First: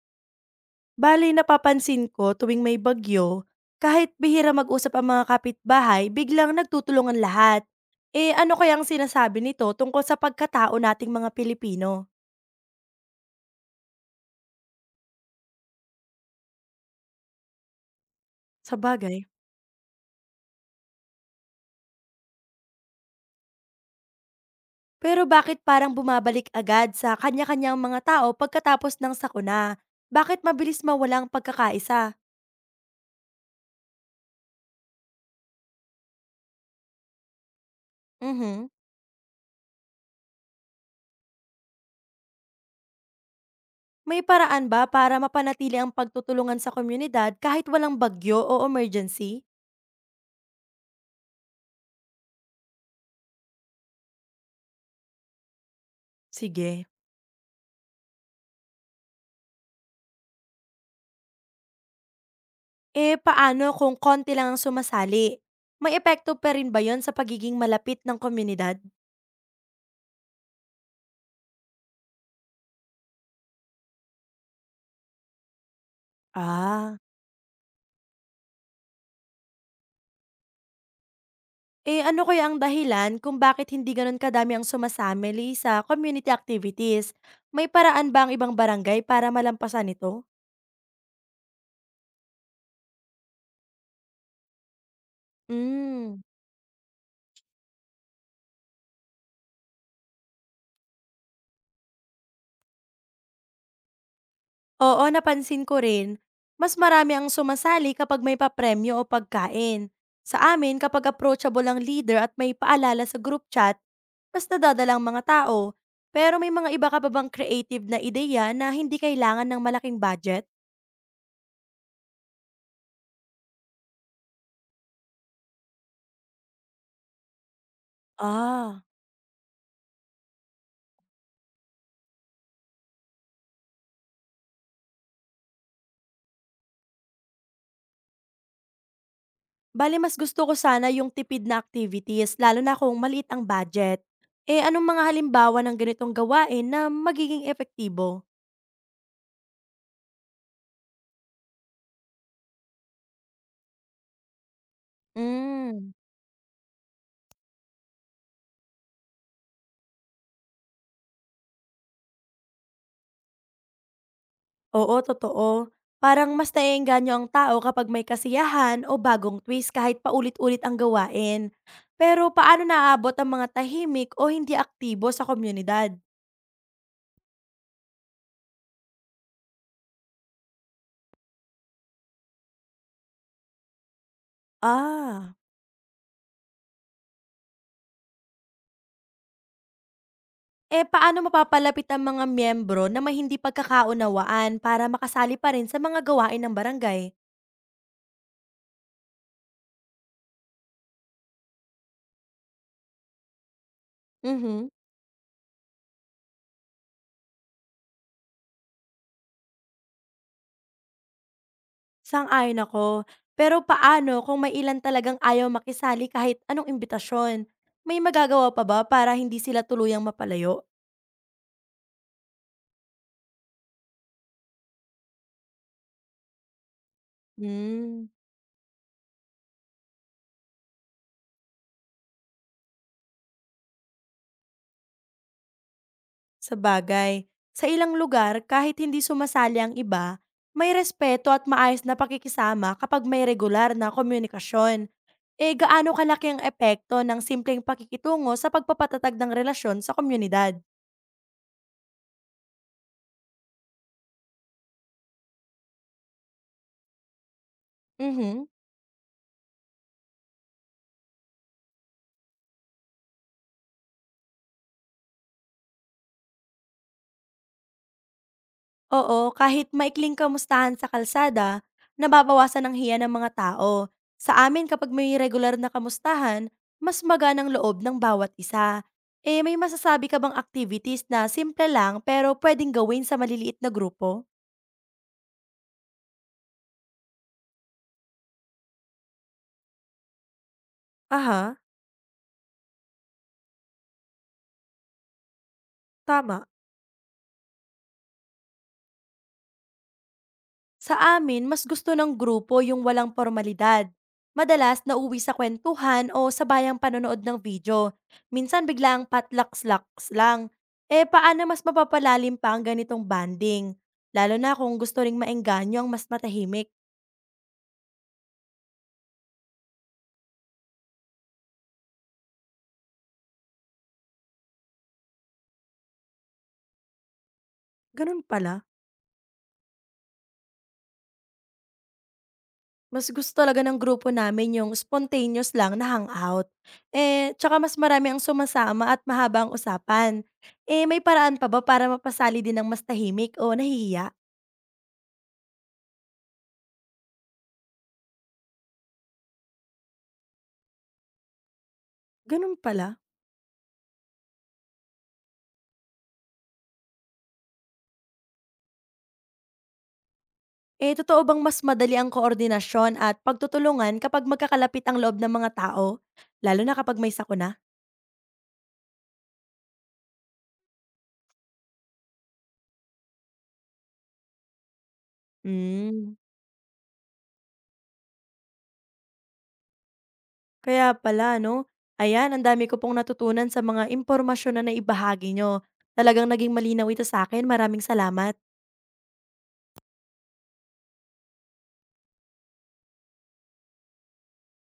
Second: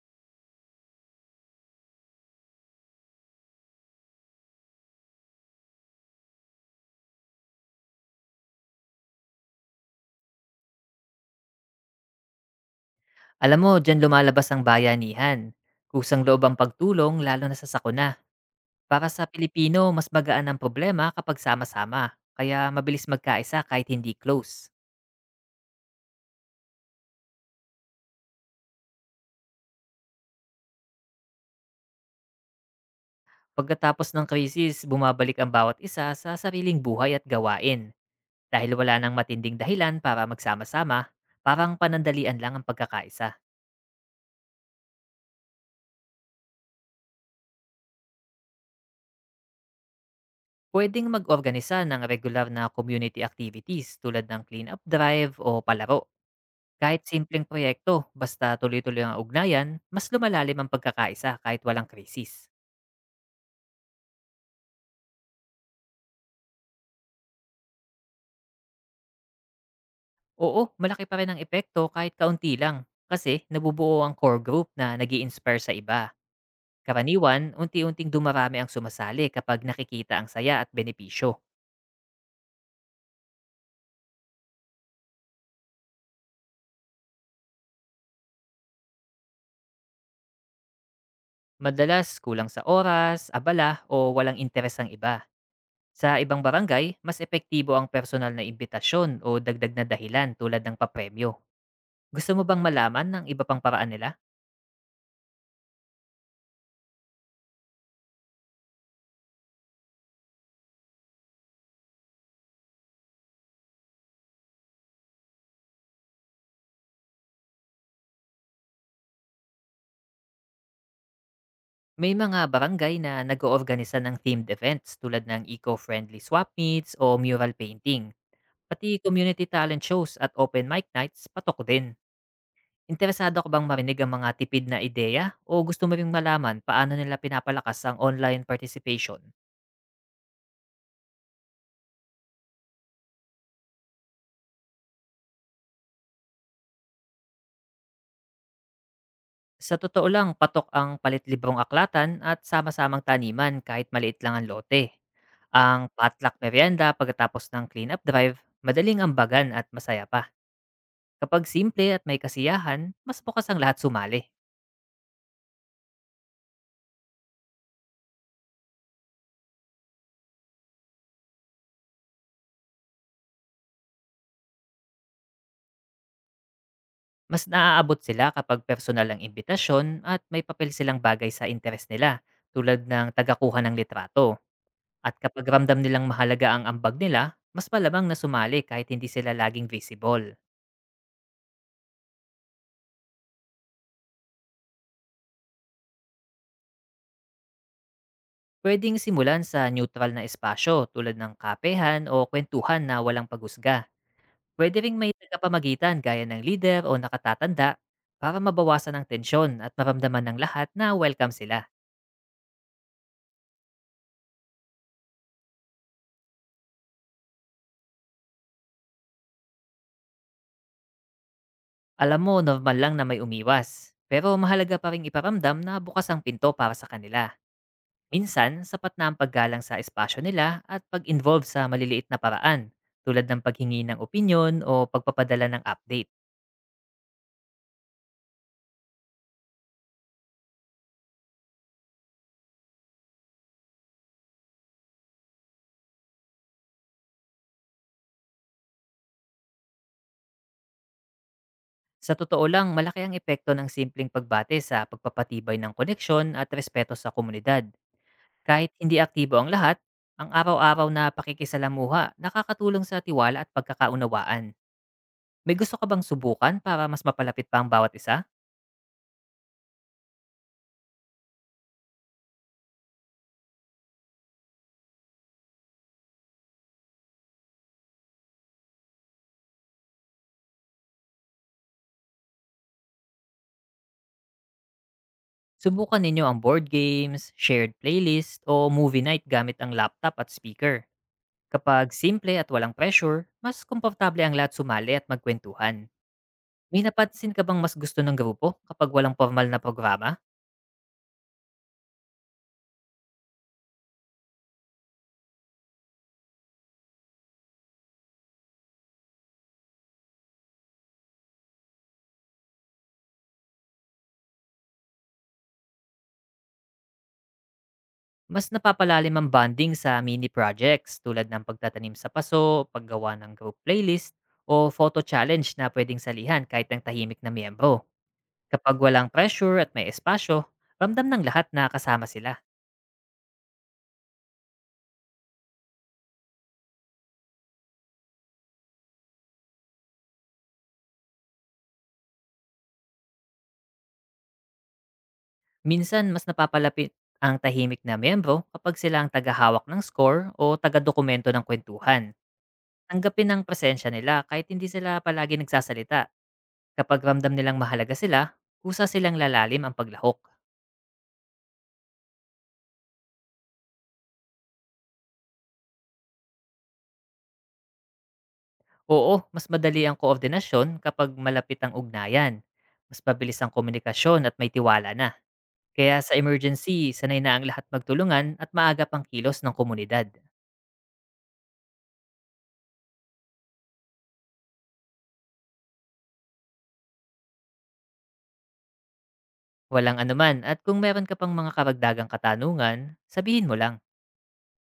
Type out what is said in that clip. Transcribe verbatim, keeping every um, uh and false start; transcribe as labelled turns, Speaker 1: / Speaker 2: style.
Speaker 1: Bale napapansin ko tuwing may bagyo, kahit bihira mag-usap ang mga kapitbahay, biglang nagtutulungan lahat. Eh ano kayang sinasabi nito tungkol sa pagkatao nating mga Pilipino?
Speaker 2: Alam mo, diyan lumalabas ang bayanihan. Kusang loob ang pagtulong lalo na sa sakuna. Para sa
Speaker 1: Sabagay.
Speaker 2: Pilipino, mas magaan ang problema kapag sama-sama. Kaya mabilis magkaisa kahit hindi close.
Speaker 1: Pero bakit parang bumabalik agad sa kanya-kanyang mga tao pagkatapos ng sakuna? Bakit mabilis mawala ang pagkakaisa?
Speaker 2: Pagkatapos ng krisis, bumabalik ang bawat isa sa sariling buhay at gawain.
Speaker 1: Mhm.
Speaker 2: Dahil wala nang matinding dahilan para magsama-sama, parang panandalian lang ang pagkakaisa.
Speaker 1: May paraan ba para mapanatili ang pagtutulungan sa komunidad kahit walang bagyo o emergency?
Speaker 2: Pwedeng mag-organisa ng regular na community activities tulad ng clean-up drive o palaro.
Speaker 1: Sige.
Speaker 2: Kahit simpleng proyekto, basta tuloy-tuloy ang ugnayan, mas lumalalim ang pagkakaisa kahit walang krisis.
Speaker 1: Eh, paano kung konti lang ang sumasali? May epekto pa rin ba yon sa pagiging malapit ng komunidad?
Speaker 2: Oo, malaki pa rin ang epekto kahit kaunti lang kasi nabubuo ang core group na nag inspire sa iba.
Speaker 1: Ah.
Speaker 2: Karaniwan, unti-unting dumarami ang sumasali kapag nakikita ang saya at benepisyo.
Speaker 1: Eh, ano kaya ang dahilan kung bakit hindi ganun kadami ang sumasali sa community activities? May paraan ba ang ibang barangay para malampasan ito?
Speaker 2: Madalas kulang sa oras, abala o walang interes ang iba. Sa
Speaker 1: Mm.
Speaker 2: ibang barangay, mas epektibo ang personal na imbitasyon o dagdag na dahilan tulad ng papremyo. Gusto mo bang malaman ng iba pang paraan nila?
Speaker 1: Oo, napansin ko rin. Mas marami ang sumasali kapag may papremyo o pagkain. Sa amin, kapag approachable ang leader at may paalala sa group chat, mas nadadala ang mga tao. Pero may mga iba ka pa bang creative na ideya na hindi kailangan ng malaking budget?
Speaker 2: May mga barangay na nag-oorganisa ng themed events tulad ng eco-friendly swap meets o mural painting.
Speaker 1: Ah,
Speaker 2: Pati community talent shows at open mic nights patok din. Interesado ka bang marinig ang mga tipid na ideya o gusto mo ring malaman paano nila pinapalakas ang online participation?
Speaker 1: bali mas gusto ko sana yung tipid na activities, lalo na kung maliit ang budget. Eh, anong mga halimbawa ng ganitong gawain na magiging epektibo?
Speaker 2: Sa totoo lang, patok ang palitlibong aklatan at sama-samang taniman kahit maliit lang ang lote. Ang
Speaker 1: Mm.
Speaker 2: potluck merienda pagkatapos ng cleanup drive, madaling ambagan at masaya pa. Kapag simple at may kasiyahan, mas bukas ang lahat sumali.
Speaker 1: Oo, totoo. Parang mas naeengganyo ang tao kapag may kasiyahan o bagong twist kahit paulit-ulit ang gawain. Pero paano naaabot ang mga tahimik o hindi aktibo sa komunidad?
Speaker 2: Mas naaabot sila kapag personal ang imbitasyon at may papel silang bagay sa interes nila, tulad ng tagakuha ng litrato. At
Speaker 1: Ah.
Speaker 2: kapag ramdam nilang mahalaga ang ambag nila, mas malamang na sumali kahit hindi sila laging visible.
Speaker 1: Eh, paano mapapalapit ang mga miyembro na may hindi pagkakaunawaan para makasali pa rin sa mga gawain ng barangay?
Speaker 2: Pwedeng simulan sa neutral na espasyo tulad ng kapehan o kwentuhan na walang paghusga.
Speaker 1: Mhm.
Speaker 2: Pwede ring may tagapamagitan gaya ng leader o nakatatanda para mabawasan ang tensyon at maramdaman ng lahat na welcome sila.
Speaker 1: Sang-ayon ako. Pero paano kung may ilan talagang ayaw makisali kahit anong imbitasyon? May magagawa pa ba para hindi sila tuluyang mapalayo?
Speaker 2: Alam mo, normal lang na may umiwas. Pero mahalaga pa rin iparamdam na bukas ang pinto para sa kanila.
Speaker 1: Hmm.
Speaker 2: Minsan, sapat na ang paggalang sa espasyo nila at pag-involve sa maliliit na paraan, tulad ng paghingi ng opinyon o pagpapadala ng update.
Speaker 1: Sabagay, sa ilang lugar kahit hindi sumasali ang iba, may respeto at maayos na pakikisama kapag may regular na komunikasyon. Eh, gaano kalaki ang epekto ng simpleng pakikitungo sa pagpapatatag ng relasyon sa komunidad?
Speaker 2: Sa totoo lang, malaki ang epekto ng simpleng pagbate sa pagpapatibay ng koneksyon at respeto sa komunidad.
Speaker 1: Mhm.
Speaker 2: Kahit hindi aktibo ang lahat, ang araw-araw na pakikisalamuha nakakatulong sa tiwala at pagkakaunawaan. May gusto ka bang subukan para mas mapalapit pa ang bawat isa?
Speaker 1: Oo, kahit maikling kamustahan sa kalsada, nababawasan ang hiya ng mga tao. Sa amin, kapag may regular na kamustahan, mas maganang loob ng bawat isa. Eh, may masasabi ka bang activities na simple lang pero pwedeng gawin sa maliliit na grupo?
Speaker 2: Subukan ninyo ang board games, shared playlist, o movie night gamit ang laptop at speaker.
Speaker 1: Aha,
Speaker 2: Kapag simple at walang pressure, mas komportable ang lahat sumali at magkwentuhan.
Speaker 1: tama.
Speaker 2: May napansin ka bang mas gusto ng grupo kapag walang formal na programa?
Speaker 1: Sa amin, mas gusto ng grupo yung walang formalidad. Madalas, nauwi sa kwentuhan o sabayang panonood ng video. Minsan, biglaang patlaks-laks lang. Eh, paano mas mapapalalim pa ang ganitong banding? Lalo na kung gusto ring maengganyo ang mas matahimik.
Speaker 2: Mas napapalalim ang bonding sa mini projects tulad ng pagtatanim sa paso, paggawa ng group playlist, o photo challenge na pwedeng salihan kahit ang tahimik na miyembro.
Speaker 1: Ganun pala.
Speaker 2: Kapag walang pressure at may espasyo, ramdam ng lahat na kasama sila.
Speaker 1: Mas gusto talaga ng grupo namin yung spontaneous lang na hangout. Eh, tsaka mas marami ang sumasama at mahabang usapan. Eh, may paraan pa ba para mapasali din ng mas tahimik o nahihiya?
Speaker 2: Minsan mas napapalapit ang tahimik na miyembro kapag sila ang tagahawak ng score o tagadokumento ng kwentuhan.
Speaker 1: Ganun pala.
Speaker 2: Tanggapin ang presensya nila kahit hindi sila palagi nagsasalita. Kapag ramdam nilang mahalaga sila, kusa silang lalalim ang paglahok.
Speaker 1: Eh, totoo bang mas madali ang koordinasyon at pagtutulungan kapag magkakalapit ang loob ng mga tao? Lalo na kapag may sakuna?
Speaker 2: Oo, mas madali ang koordinasyon kapag malapit ang ugnayan. Mas pabilis ang komunikasyon at may tiwala na. Kaya
Speaker 1: Hmm,
Speaker 2: sa emergency, sanay na ang lahat magtulungan at maaga pang kilos ng komunidad.
Speaker 1: kaya pala, no? Ayan, ang dami ko pong natutunan sa mga impormasyon na naibahagi nyo. Talagang naging malinaw ito sa akin. Maraming salamat.
Speaker 2: Walang anuman at kung meron ka pang mga karagdagang katanungan, sabihin mo lang.